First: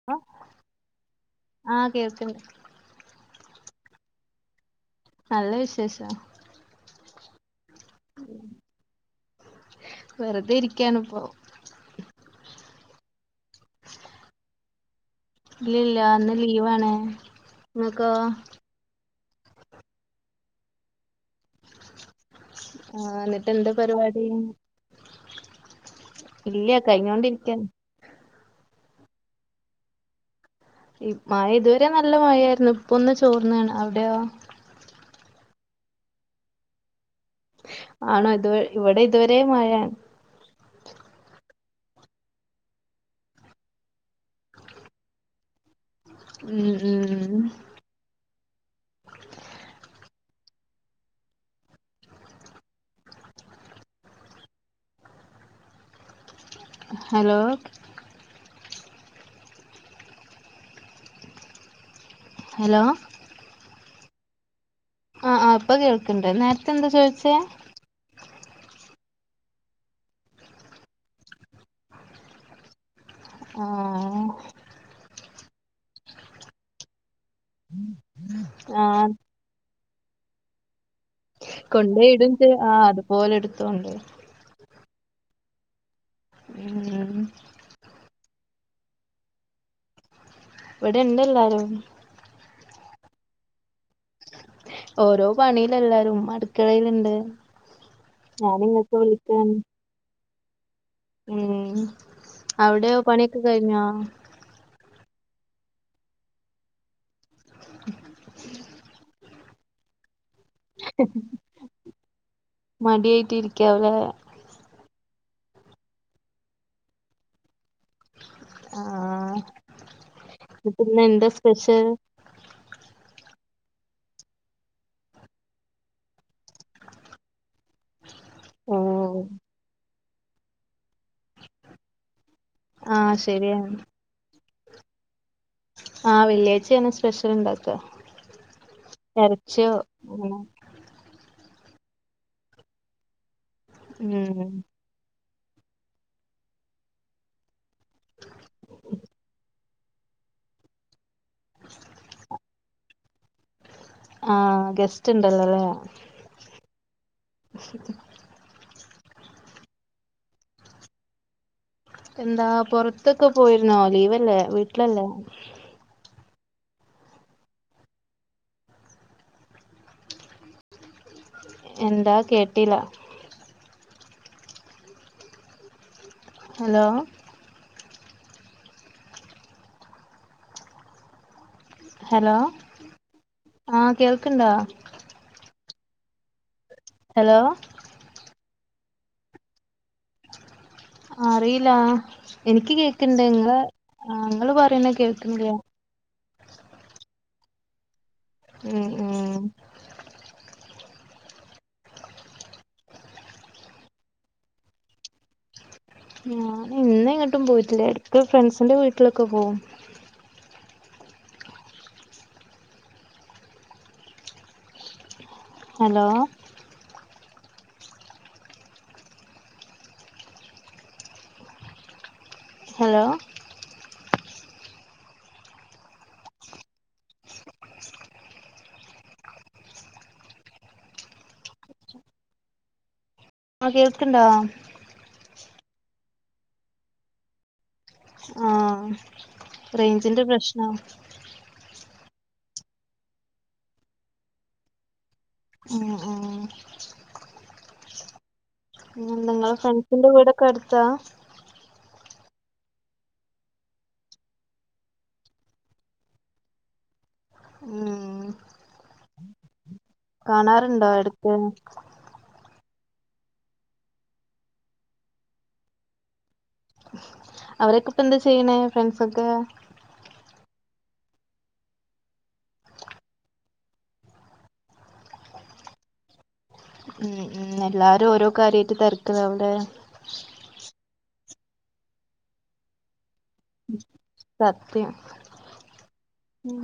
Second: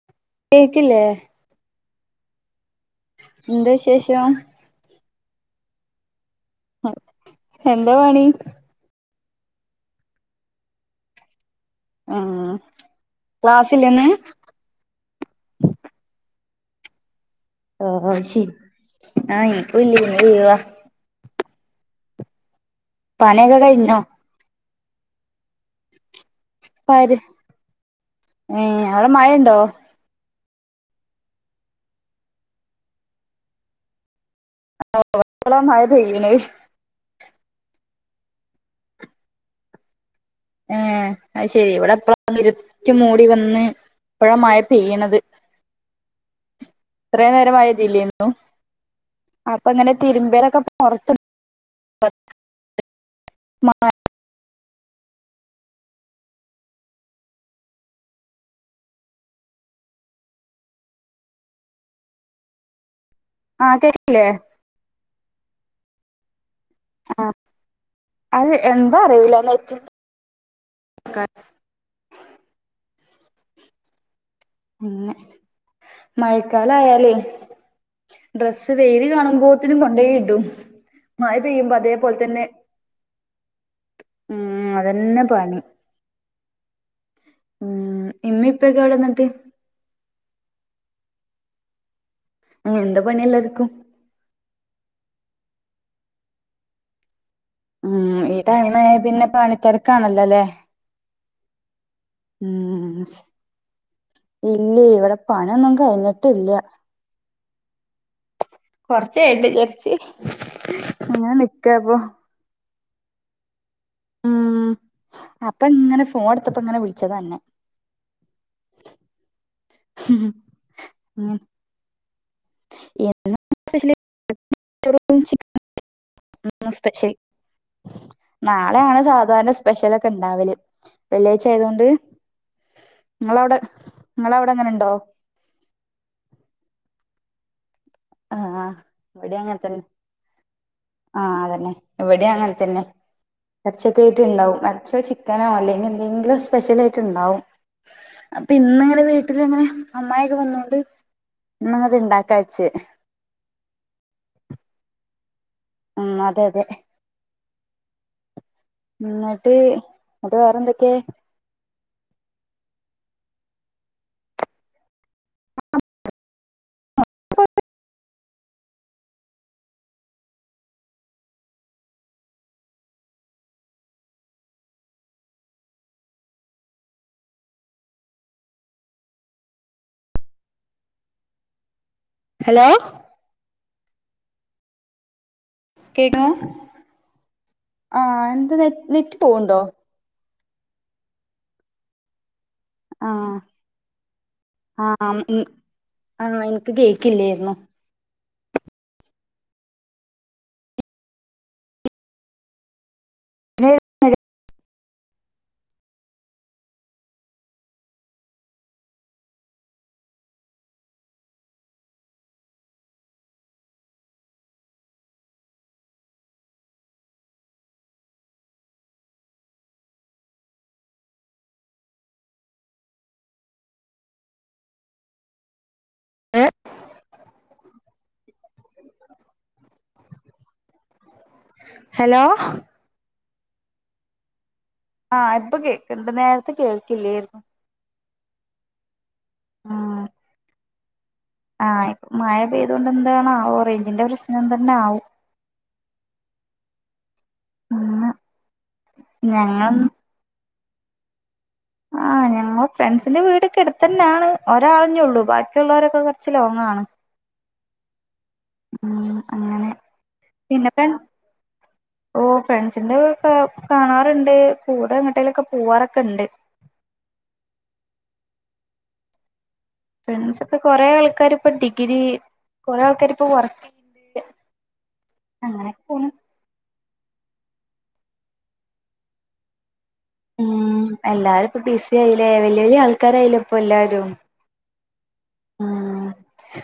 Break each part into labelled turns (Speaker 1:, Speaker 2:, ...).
Speaker 1: [inaudible]
Speaker 2: കേക്കില്ലേ?
Speaker 1: ആഹ് കേക്കണ്ട്
Speaker 2: എന്താ വിശേഷം?
Speaker 1: നല്ല വിശേഷം.
Speaker 2: എന്താ പണി?
Speaker 1: വെറുതെ ഇരിക്കാണ് ഇപ്പൊ.
Speaker 2: ആഹ് ക്ലാസ്സില്ലെന്ന്?
Speaker 1: ഇല്ല ഇല്ല ഇന്ന് ലീവാണ്
Speaker 2: ഓ
Speaker 1: ഇങ്ങക്കോ
Speaker 2: ഓ ശരി ആ ഇനിക്കൂല്ല ഇന്ന് ലീവാ.
Speaker 1: ആഹ് എന്നിട്ട്
Speaker 2: പണിയൊക്കെ
Speaker 1: എന്താ
Speaker 2: കഴിഞ്ഞോ
Speaker 1: പരിപാടി? ഇല്ല കഴിഞ്ഞോണ്ടിരിക്കാണ്.
Speaker 2: മഹ് അവിടെ മഴ ഉണ്ടോ?
Speaker 1: മഴ ഇതുവരെ നല്ല മഴായിരുന്നു ഇപ്പൊന്ന് ചോർന്നണ് അവിടെയോ
Speaker 2: [inaudible] ഇപ്പളാ മഴയാ പെയ്ണത്
Speaker 1: ആണോ ഇത് ഇവിടെ ഇതുവരെ മഴയ
Speaker 2: ഏ അത് ശെരി ഇവിടെ എപ്പ ഇരുട് മൂടി വന്ന് ഇപ്പോഴ മഴ പെയ്ണത്
Speaker 1: ഉം
Speaker 2: ഇത്ര
Speaker 1: ഉം
Speaker 2: നേര മഴപെയ്തിലന്ന അപ്പൊ ഇങ്ങനെ തിര്മ്പേയതെക്കെ പുറത്ത് [unintelligible] മ [inaudible]
Speaker 1: ഹലോ ഹലോ
Speaker 2: ആഹ കേകില്ലേ
Speaker 1: ആ ആ ഇപ്പോൾ കേൾക്ണ്ട് നേർത്തെ എന്താ
Speaker 2: ആ
Speaker 1: ചോയിച്ചേ.
Speaker 2: അത് എന്താ അറിയുല [unintelligible]
Speaker 1: ആഹ
Speaker 2: പിനെ മഴക്കാലയാലേ ഡ്രസ്സ്
Speaker 1: ആഹ്
Speaker 2: വേയല് കാണുമ്പോത്തിനും കൊണ്ടേയ് ഇട്ടും
Speaker 1: കൊണ്ടേയിട് ആ അതുപോലെ എടുത്ത് കൊണ്ടരും
Speaker 2: ഉം അതന്നെ പണി
Speaker 1: ഉം
Speaker 2: ഉ ഇമ്മ ഇപ്പൊക്കെ എവിടെ എന്നിട്ട്
Speaker 1: ഇവിടെ ഇണ്ട് എല്ലാരും.
Speaker 2: എന്ത പണിയല്ലർക്കും.
Speaker 1: ഓരോ പണിൽ എല്ലാരും അട്ക്കളെലണ്ട്
Speaker 2: ഉം ഈ ടൈമ പിന്നെ പണിത്തെരക്കാണല്ലോല്ലേ
Speaker 1: ഉം അവിടെയ പണിയൊക്കെ കഴിഞ്ഞോ.
Speaker 2: ഇല്ലയ് ഇവിടെ പണിന്നും കഴിഞ്ഞിട്ടില്ല
Speaker 1: [inaudible]
Speaker 2: കൊറച്ചായിട്ട് വിചരിച് ഇങ്ങനെ നിക്കപ്പൊ
Speaker 1: മടിയായിട്ടിരിക്കാവൂല്ലേ
Speaker 2: ഉം അപ്പൊ ഇങ്ങനെ ഫോൺ എടുത്തപ്പ ഇങ്ങനെ വിളിച്ചതാ അന്നേ
Speaker 1: ആആ പിന്നെ എന്താ സ്പെഷ്യൽ
Speaker 2: എന്ന [unintelligible] സ്പെഷ്യലി [unintelligible] [inaudible] നാളെയാണ്
Speaker 1: ഓഹ്
Speaker 2: സാധാരണ സ്പെഷ്യലൊക്കെ ഇണ്ടാവല് വെള്ളിയാഴ്ച ആയതൊണ്ട്
Speaker 1: ആഹ്
Speaker 2: നിങ്ങളവിടെ
Speaker 1: ശരിയാണ്
Speaker 2: നിങ്ങള അവിടെ എങ്ങനെ ഉണ്ടോ
Speaker 1: ആഹ വെള്ളിയാഴ്ച്ചിയാണ് സ്പെഷ്യൽ ഇണ്ടാക്ക
Speaker 2: ആഹ്
Speaker 1: ഇറച്ചി അങ്ങനെ
Speaker 2: ആ അതന്നെ എവിടെ അങ്ങനെ തന്നെ [unintelligible]
Speaker 1: ഉം
Speaker 2: ഉണ്ടാവും മരച്ചവെച്ച ക്കാനൊ അല്ലെങ്കിലെന്തെങ്കിലും സ്പെഷ്യലായിട്ടിണ്ടാവും അപ്പൊ ഇന്നലെ വീട്ടിലിങ്ങനെ അമ്മായിയൊക്കെ വന്നോണ്ട് ഇന്നങ്ങട്ടിണ്ടാക്കാവച്ച്
Speaker 1: ആഹ് ഗെസ്റ്റിണ്ടല്ലോല്ലേ
Speaker 2: ഉം അതെ അതെ എന്നട്ട് എന്നട്ട് വേറെന്തൊക്കേ
Speaker 1: എന്താ പുറത്തൊക്കെ പോയിരുന്നോ ലീവല്ലേ വീട്ടിലല്ലേ
Speaker 2: [unintelligible]
Speaker 1: എന്താ കേട്ടീല്ല ഹലോ ഹലോ ആഹ് കേൾക്കിണ്ടാ
Speaker 2: കേക്കണോ
Speaker 1: ഹലോ
Speaker 2: ആഹ് എന്ത് നെ നെറ്റ് പോവുണ്ടോ.
Speaker 1: അറീലാ എനിക്ക് കേക്കിണ്ട്
Speaker 2: ആഹ്
Speaker 1: ങ്ങള് ആഹ് നിങ്ങള് പറിണ കേൾക്ക്ണില്ല.
Speaker 2: അന്ന് എനിക്ക് കേക്കില്ലേരുന്നു
Speaker 1: ഉം ഉം
Speaker 2: [unintelligible]
Speaker 1: ഞാനിന്നെങ്ങട്ടും പോയിട്ടില്ല എടക്ക് ഫ്രണ്ട്സിന്റെ വീട്ടിലൊക്കെ പോവും ഹലോ. ഹലോ.
Speaker 2: ഹലോ.
Speaker 1: ആഹ് കേൾക്കിണ്ടാ
Speaker 2: ആഹ് ഇപ്പൊ കേ‌ക്കിണ്ട് നേരത്തെ കേൾക്കില്ലേരുന്നു
Speaker 1: ആഹ്
Speaker 2: ആഹ്
Speaker 1: റെയ്ഞ്ചിന്റെ പ്രശ്നാ
Speaker 2: ആഹ് ഇ മഴ പെയ്തൊണ്ടെന്താണാവോ റെയ്ഞ്ചിന്റെ പ്രശ്നം തന്നാവും.
Speaker 1: ഉം ഉം
Speaker 2: [unintelligible]
Speaker 1: നിങ്ങള
Speaker 2: ഞങ്ങൾ
Speaker 1: ഫ്രണ്ട്സിന്റെ വീടൊക്കെ അടുത്താ
Speaker 2: ആഹ് ഞങ്ങ ഫ്രെണ്ട്സിൻ്റെ വീടൊക്കെ അടുത്തന്നാണ് ഒരാളന്നേയുള്ളു ബാക്കിയുള്ളവരൊക്കെ കുറച്ച് ലോങ്ങാണ്
Speaker 1: ഉം
Speaker 2: ഉം അങ്ങനെ
Speaker 1: കാണാറുണ്ടോ എടക്ക്
Speaker 2: ഓ ഫ്രണ്ട്സിൻ്റെ വ്ക്കെ കാണാറുണ്ട് കൂടെങ്ങട്ടേലൊക്കെ പോവാറൊക്കണ്ട്.
Speaker 1: അവരൊ‌ക്കിപ്പെന്താ ചെയ്യണേ ഫ്രണ്ട്സൊക്കേ
Speaker 2: ഫ്രണ്ട്സൊക്കെ കൊറേ ആൾക്കാരിപ്പൊ ഡിഗ്രി കൊറേ ആൾക്കാരിപ്പൊ വർക്ക് [inaudible] ണ്ട് അങ്ങനെ പോന്നു
Speaker 1: ഉം ഉം എല്ലാരും ഓരോ കാര്യായിട്ട് തിരക്കിലാവൂല്ലേ
Speaker 2: ഉം എല്ലാരും ഇപ്പ ബിസി ആയില്ലേ വല്ല്യ വല്ല്യ ആൾക്കാരായില്ലെ
Speaker 1: സത്യം ഇം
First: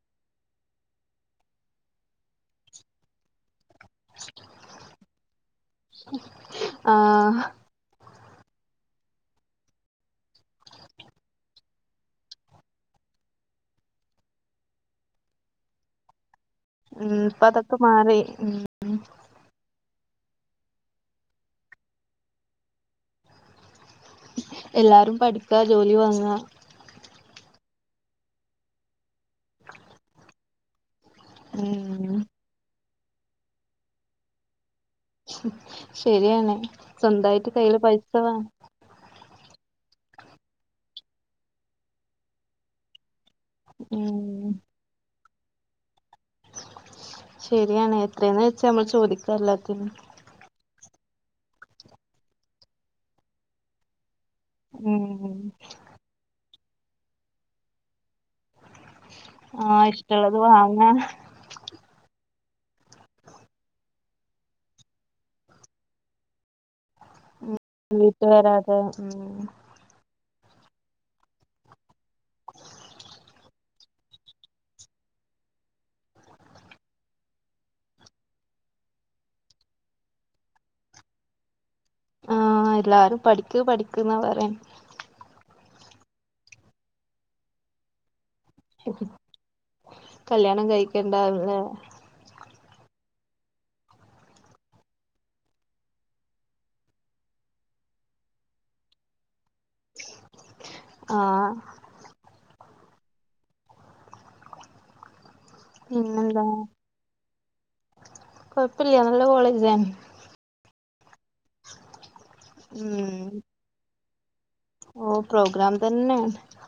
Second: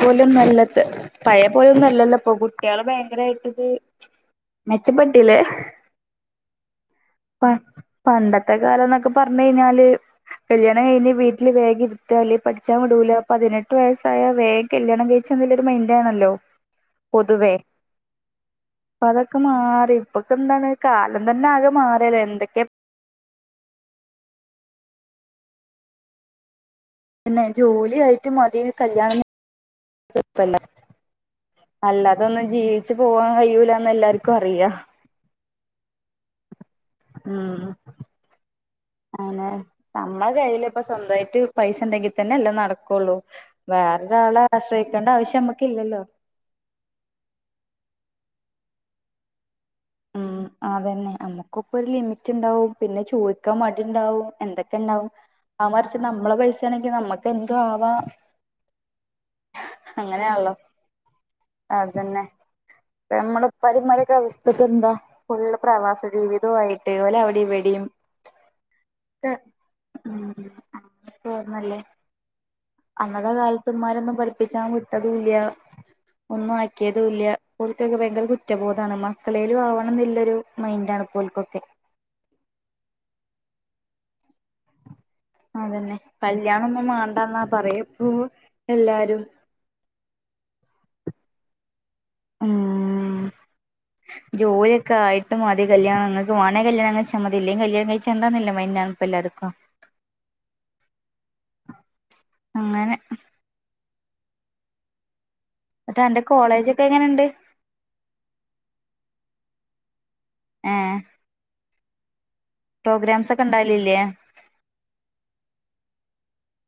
Speaker 2: പോലൊന്നല്ലിപ്പെ പഴേപോലൊന്നും അല്ലലപ്പോ കുട്ടികള് ഭയങ്കരായിട്ടിത് മെച്ചപ്പെട്ടില്ലേ
Speaker 1: ആഹ്
Speaker 2: പ്പ പണ്ടത്തെ കാലംന്നൊക്കെ പർഞ്ഞയ്ഞ്ഞാല് കല്യാണം കഴിഞ്ഞ് വീട്ടില് വേഗിര്ത്ത അല്ലെ പഠി ച്ചാൻ വിടൂല്ലാ പതിനെട്ട് വയസ്സായ വേഗല്യാണം കഴിച്ചന്നെല്ലൊരു മൈൻഡാണല്ലോ
Speaker 1: ഉം ഇപ്പതൊക്കെ മാറി ഉം
Speaker 2: പ്പതൊക്കെ മാറി ഇപ്പൊക്കെന്താണ് കാലം തന്നെ ആകെ മാറ്യലേ എന്തൊക്കെ
Speaker 1: എല്ലാരും പഠിക്ക ജോലി വാങ്ങാ.
Speaker 2: പിന്നെ ജോലിയായിട്ട് മതി കല്യാണം കൊഴപ്പല്ല
Speaker 1: ഉം
Speaker 2: അല്ലാതൊന്നും ജീവിച്ചു പോവാൻ കഴിയൂലാന്ന് എല്ലാർക്കു അറിയാ
Speaker 1: ശരിയാണ് സ്വന്തായിട്ട് കയ്യില് പൈസ വേ
Speaker 2: അങ്ങനെ നമ്മള കയ്യില് ഇപ്പ സ്വന്തമായിട്ട് പൈസ ഉണ്ടെങ്കിൽ തന്നെ എല്ലാം നടക്കുള്ളു വേറൊ
Speaker 1: ഉം
Speaker 2: ഒരാളെ ആശ്രയിക്കേണ്ട ആവശ്യം നമ്മക്ക ഇല്ലല്ലോ
Speaker 1: ശരിയാണ് എത്രയെന്ന് വെച്ചാ നമ്മൾ ചോദിക്കുക എല്ലാത്തിനും
Speaker 2: ഉം അതന്നെ നമ്മുക്ക ഇപ്പൊ ഒരു ലിമിറ്റ് ഉണ്ടാവും പിന്നെ ചോദിക്കാൻ മടി ഉണ്ടാവും എന്തൊക്കെ ഉണ്ടാവും
Speaker 1: ഉം
Speaker 2: ആ മറിച്ച് നമ്മളെ പൈസ ആണെങ്കി നമ്മുക്ക് എന്ത്‌ ആവാ
Speaker 1: ആഹ ഇഷ്ടുള്ളത് വാങ്ങ
Speaker 2: ആഅതന്നെ പിന്നെ നമ്മള് പരിമരക്കെ [unintelligible] ഇക്കെന്താ ഫുള് പ്രവാസ ജീവിത ആയിട്ട് പോലെ അവിടെ
Speaker 1: വീട്ട് വരാതെ ഉം
Speaker 2: ഉം അങ്ങന തന്നല്ലേ
Speaker 1: [inaudible]
Speaker 2: അന്നത്തെ കാലത്ത്ന്മാരൊന്നും പഠിപ്പിച്ചാൻ വിട്ടതല്ല ഒന്നും ആക്കിയതൂല്യ പോക്കൊക്കെ ഭയങ്കര കുറ്റബോധമാണ് മക്കളേലും ആവണം എന്നില്ലരു മൈൻറാണ് പോൽക്കൊക്കെ
Speaker 1: ആഹ എല്ലാരും പഠിക്ക പഠിക്കന്നാ പറയൻ
Speaker 2: അതന്നെ കല്യാണ ഒന്നും മണ്ടന്നാ പറയപ്പ
Speaker 1: കല്യാണം കഴിക്കണ്ടാ ആഹ്
Speaker 2: ഉംം ജോലിയ ഒക്കെ ആയി്ട്ട് മതി കല്യാണം ങ്ങക്ക് വേണേ കല്യാണം കയ്ചാ മതി ഇല്ലേ കല്യാണംഴിച്ചണ്ടാന്നില്ലാന്ന മയ്ൻറാ ഇപ്പ എല്ലാവർക്കും
Speaker 1: ആഹ
Speaker 2: അങ്ങനെ എന്നിട്ട് അന്റെ
Speaker 1: പിന്നെന്താ
Speaker 2: കോളേജൊക്കെ എങ്ങനെണ്ട്
Speaker 1: കൊഴപ്പില്ല നല്ല കോളേജാ
Speaker 2: ഏ പ്രോഗ്രാംസ് ഒക്കെ ഇണ്ടാലില്ലേ
Speaker 1: ഓ പ്രോഗ്രാം തന്നെ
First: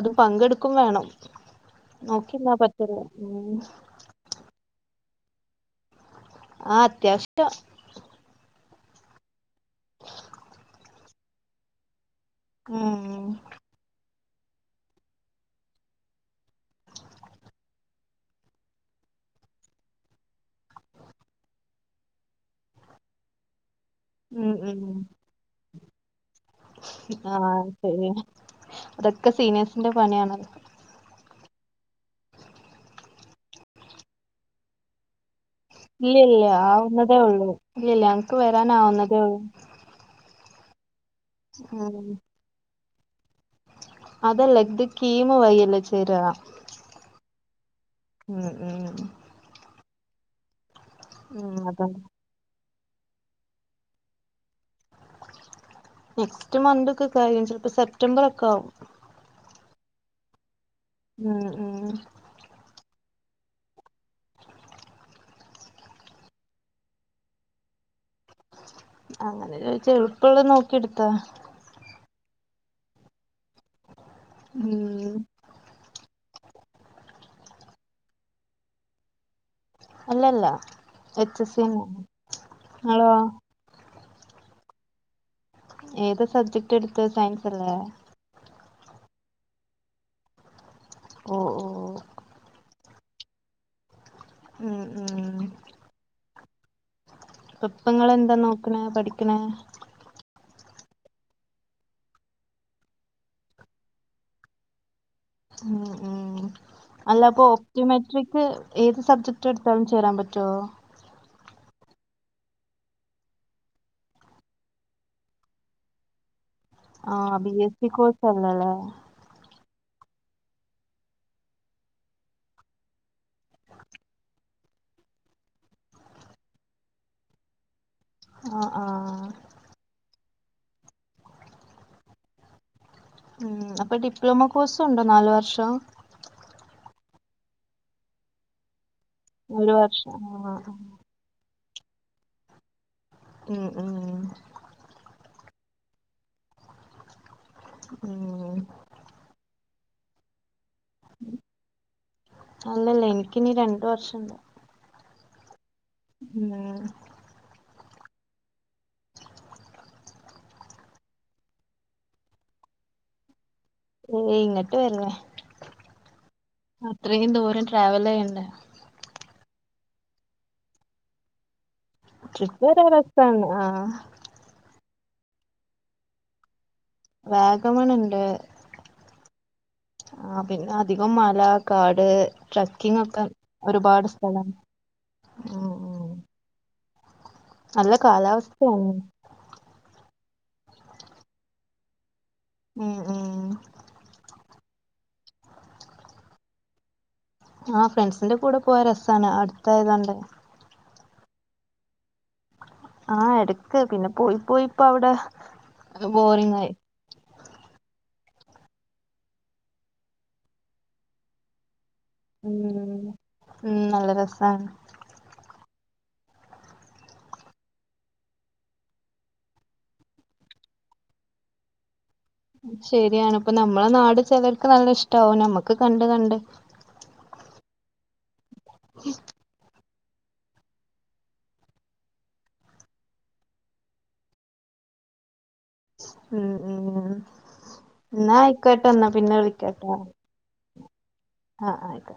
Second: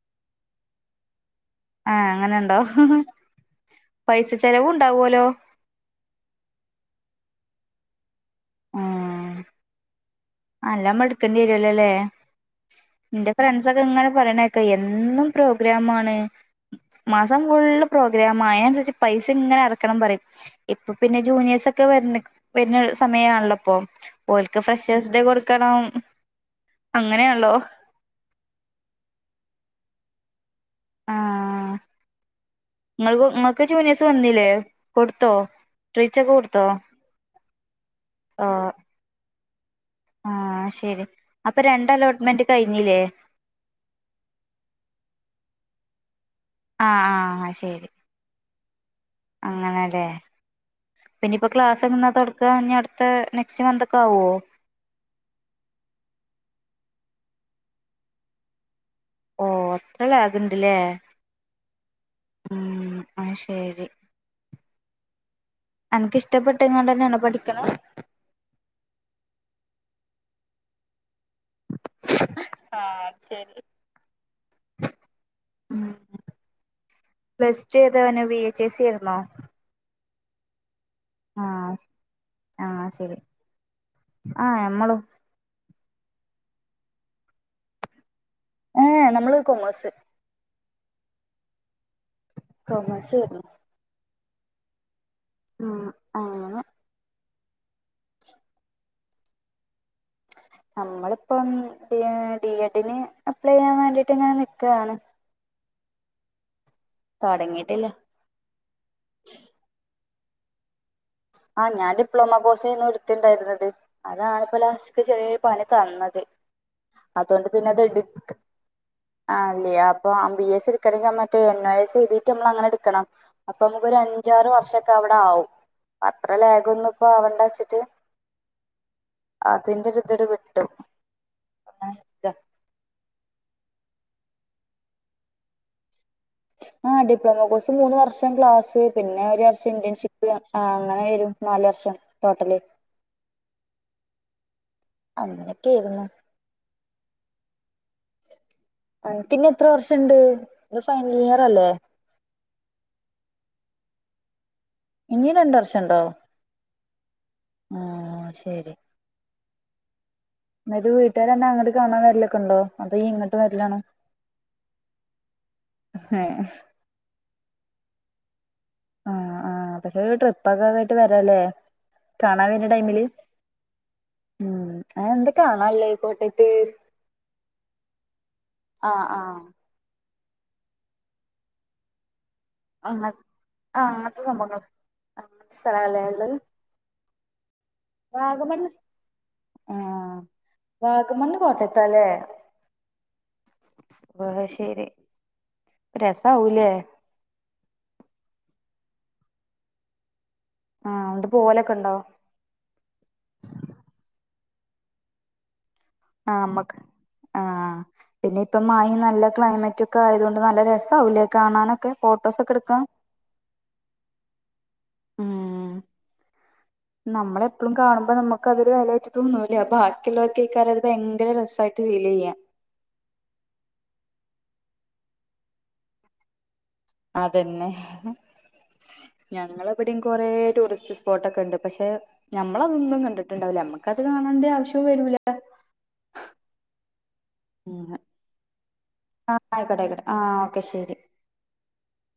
Speaker 1: അതും പങ്കെടുക്കും വേണം
Speaker 2: ആഹ്
Speaker 1: ഓക്കിന്ന
Speaker 2: അങ്ങനെണ്ടോ
Speaker 1: [unintelligible]
Speaker 2: പൈസ ചെലവ് ഉണ്ടാവൂലോ
Speaker 1: ആ അത്യാശ്യഷ്ടം
Speaker 2: ആ
Speaker 1: [unintelligible]
Speaker 2: ആ അല്ലമ്മ എടുക്കേണ്ടി വരില്ലല്ലേ
Speaker 1: ഉം
Speaker 2: എന്റെ ഫ്രണ്ട്സ ഒക്കെ ഇങ്ങനെ പറയണേക്ക എന്നും പ്രോഗ്രാം ആണ് മാസം ഫുള്ള് പ്രോഗ്രാമാ അയിനനുസരിച്ച് പൈസ ഇങ്ങനെ അറക്കണം പറയും ഇപ്പൊ പിന്നെ ജൂനിയേഴസ് ഒക്കെ വര്ണ വരുന്ന സമയ ആണല്ലോപ്പൊ
Speaker 1: ഉം
Speaker 2: ഓലക്ക്
Speaker 1: ഉം
Speaker 2: ഫ്രഷേഴ്സ് ഡേ കൊടുക്കണം അങ്ങനെയാല്ലോ
Speaker 1: [unintelligible] അതൊക്കെ സീനിയേഴ്സിന്റെ പണിയാണല്ലോ
Speaker 2: [unintelligible] ഉമ്മക്ക് ജൂനിയേഴ്സ് വന്നില്ലേ കൊടുത്തോ
Speaker 1: ഇല്ല
Speaker 2: ട്രീറ്റ്സ് ഒക്കെ
Speaker 1: ഇല്ല
Speaker 2: കൊടുത്തോ
Speaker 1: ആവുന്നതേ ഉള്ളൂ ഇല്ലല്ല ഞങ്ങക്ക് വരാനാവുന്നതേ ഉള്ളൂ
Speaker 2: ആ ശരി അപ്പൊ രണ്ട്
Speaker 1: ഉം
Speaker 2: അലോട്ട്മെന്റ് കഴിഞ്ഞില്ലേ
Speaker 1: അതെല്ല ത് കീമ് വയില്ല ചെയരാ
Speaker 2: ആ ആ ശരി
Speaker 1: ഉം ഉം ഉം ഉ
Speaker 2: അങ്ങനെല്ലേ പിന്നയിപ്പോ
Speaker 1: ഉം
Speaker 2: ക്ലാസ്
Speaker 1: അതാണ്
Speaker 2: എങ്ങാ തൊടക്ക അടുത്ത നെ ശാന്തക്കാവോ
Speaker 1: നെക്സ്റ്റ് മന്ത് ഒക്കെ കയ്യും ചിലപ്പോ സെപ്റ്റംബർ ഒക്കെ ആകും
Speaker 2: ഓ അത്ര ലാഗ്ണ്ടല്ലേ
Speaker 1: ഉം ഉം
Speaker 2: ഉം അ ശരി എനക്കിഷ്ടപ്പെട്ടങ്ങാണ്ട് ന്നെയണോ പഠിക്കണ
Speaker 1: അങ്ങനെ ചോയിച്ച എളുപ്പള്ള നോക്കി എടുത്താ
Speaker 2: ആഹ് അത് ശരി
Speaker 1: ഉം
Speaker 2: പ്ലസ് റ്റു ഏതാ വന്നേ വി എച്ച് എ സി ആരുന്നോ
Speaker 1: അല്ലല്ല എച്ച് എസ്
Speaker 2: ആഹ്‌
Speaker 1: സിന്നെ
Speaker 2: ആഹ്
Speaker 1: നിങ്ങളോ
Speaker 2: ശരി ആഹ്‌ എമ്മളും
Speaker 1: ഏത് സബ്ജക്ട് എടുത്തത് സയൻസ് അല്ലേ
Speaker 2: ഏ നമ്മള് കൊമേഴ്സ്
Speaker 1: ഓഹ് ഓഹ്‌
Speaker 2: കൊമേഴ്സ് [unintelligible]
Speaker 1: ഉം ഉം
Speaker 2: ഉം അഹ്
Speaker 1: പ്പങ്ങള് എന്താ നോക്കണെ പഠിക്കണെ
Speaker 2: നമ്മളിപ്പം ഡി ഡി എഡിന് അപ്ലൈ ചെയ്യാൻ വേണ്ടിട്ട് ഇങ്ങനെ നിക്കാണ്
Speaker 1: ഉ ഉം അല്ലപ്പൊ
Speaker 2: തൊടങ്ങിട്ടില്ല
Speaker 1: ഒപ്റ്റിമറ്റ് തിപ്പൊ ഏത് സബ്ജക്ട് എടുത്താലും ചേരാൻ പറ്റോ?
Speaker 2: ആഹ് ഞൻ ഡിപ്ലോമ കോഴ്സയിനു എടുത്തിണ്ടായിരുന്നത് അതാണിപ്പോ ലാസ്റ്റ്ക് ചെറിയൊരു പണി തന്നത്
Speaker 1: ആഹ് ബി എസ് സി കോഴ്സ് അല്ലല്ലേ?
Speaker 2: ആ അല്ല അപ്പം ബി എസ് എടുക്കണെങ്കിൽ മറ്റേ എൻ ഒ എസ് എഴതിട്ട് നമ്മൾ അങ്ങനെ എടുക്കണം അപ്പൊ നമുക്കൊരു അഞ്ചാറ് വർഷൊക്കെ അവിടെ ആവും അത്ര ലേഖ് ഒന്നും ഇപ്പൊ ആവണ്ട ച്ചിട്ട്
Speaker 1: ആഹ്‌ ആഹ്‌....
Speaker 2: അതിന്റെ ഒരുതിഡ് വിട്ടും ‌
Speaker 1: ഉം അപ്പൊ ഡിപ്ലോമ കോഴ്സ്‌ ഉണ്ടോ? നാലു വർഷം
Speaker 2: ആഹ് ഡിപ്ലോമ കോഴ്സ് മൂന്ന് വർഷം ക്ലാസ് പിന്നെ ഒരു വർഷം ഇന്റേൺഷിപ്പ് ആഹ് അങ്ങനെയിരുന്നു നാല് വർഷം ടോട്ടല്
Speaker 1: ഉം ഉം ഉം...
Speaker 2: അങ്ങനെക്കെയിരുന്നു
Speaker 1: ഉം...
Speaker 2: ആഹ് പിന്നെ എത്ര വർഷണ്ട് ഇത് ഫൈനൽ ഇയർ അല്ലേ
Speaker 1: അല്ലല്ല എനിക്കിനീ രണ്ടു വർഷണ്ട്
Speaker 2: ഇനിം രണ്ട് വർഷണ്ടോ?
Speaker 1: ഉം
Speaker 2: ആ ശരി അത് വീട്ടാര് ന്നെ അങ്ങട്ട് കാണാൻ വരലൊക്കെണ്ടോ അതോ ഇ ങ്ങട്ട് വരലാണോ?
Speaker 1: ഏയ് ഇങ്ങട്ട് വരുന്നേ
Speaker 2: ഏ
Speaker 1: അത്രയും ദൂരം ട്രാവല് യ്യണ്ടേ
Speaker 2: ആഹ് ആഹ് പ്പ് ട്രിപ്പ്ക്കെകൊയിട്ട് വരല്ലേ
Speaker 1: ട്രിപ്പ്‌ [unintelligible] രവസ്ഥാണ് ആഹ്
Speaker 2: ഉം അ എന്ത്‌ കാണായില്ലേ കോട്ടയത്ത്?
Speaker 1: വഗമണുണ്ട്
Speaker 2: ആഹ് ആഹ്
Speaker 1: ആഹ് പിന്നെ അധികം മല കാട് ട്രക്കിങ്
Speaker 2: അങ്ങ
Speaker 1: ഒക്കെ
Speaker 2: ആഹ്
Speaker 1: ഒരുപാട്
Speaker 2: അങ്ങനത്തെ
Speaker 1: സ്ഥല
Speaker 2: സംഭവങ്ങൾ അങ്ങനത്തെ
Speaker 1: ഉം
Speaker 2: സ്ഥലല്ലേ
Speaker 1: ഉം നല്ല
Speaker 2: വാഗമണ്ണ്
Speaker 1: കാലാവസ്ഥയാണ്
Speaker 2: ആഹ് വാഗമണ്ണ് കോട്ടയത്താല്ലേ
Speaker 1: ഉം ഉം
Speaker 2: ഓഹ് ശെരി രസാവൂല്ലേ
Speaker 1: ആഹ് ഫ്രണ്ട്സിന്റെ കൂടെ പോയ രസാണ് അടുത്തായതോണ്ടേ
Speaker 2: ആഹ് അങ്ങട് പോവലൊക്കെ ഉണ്ടോ?
Speaker 1: ആഹ് എടക്ക് പിന്നെ പോയി പോയി പ്പവിടെ
Speaker 2: ആഹ് മ്മക്ക് ആഹ് പിന്നെ ഇപ്പം മായും നല്ല ക്ലൈമറ്റ് ഒക്കെ ആയതൊണ്ട് നല്ല രസാവുല്ലേ കാണാനൊക്കെ ഫോട്ടോസൊക്കെ എടുക്കാം
Speaker 1: ഉം ഉം നല്ല രസാണ്
Speaker 2: ഉം നമ്മളെപ്പോഴും കാണുമ്പോ നമുക്കതൊരു വെലായിട്ട് തോന്നൂല്ല ബാക്കിയുള്ളവർക്ക് കേക്കാര അത് ഭയങ്കര രസമായിട്ട് ഫീല് യ്യ [unintelligible]
Speaker 1: ശരിയാണ് ഇപ്പ നമ്മളെ നാട് ചിലർക്ക് നല്ല ഇഷ്ടാവും നമ്മുക്ക് കണ്ട് കണ്ട്
Speaker 2: അത് ന്നെ [unintelligible] ഞങ്ങള് ഇവിടെയും കുറേ ടൂറിസ്റ്റ് സ്പോട്ടൊക്കെ ഉണ്ട് പക്ഷെ ഞമ്മളതൊന്നും കണ്ടിട്ടുണ്ടാവില്ല നമ്മക്ക അത് കാണേണ്ട ആവശ്യവും വരൂല
Speaker 1: ഉം ഉം
Speaker 2: ഉം
Speaker 1: ന്നാ ആയിക്കോട്ടന്നാ പിന്നെ വിളിക്കാട്ടാ
Speaker 2: ആഹ് ഓക്കെ ശരി
Speaker 1: ആഹ് ആഹ് ആയിക്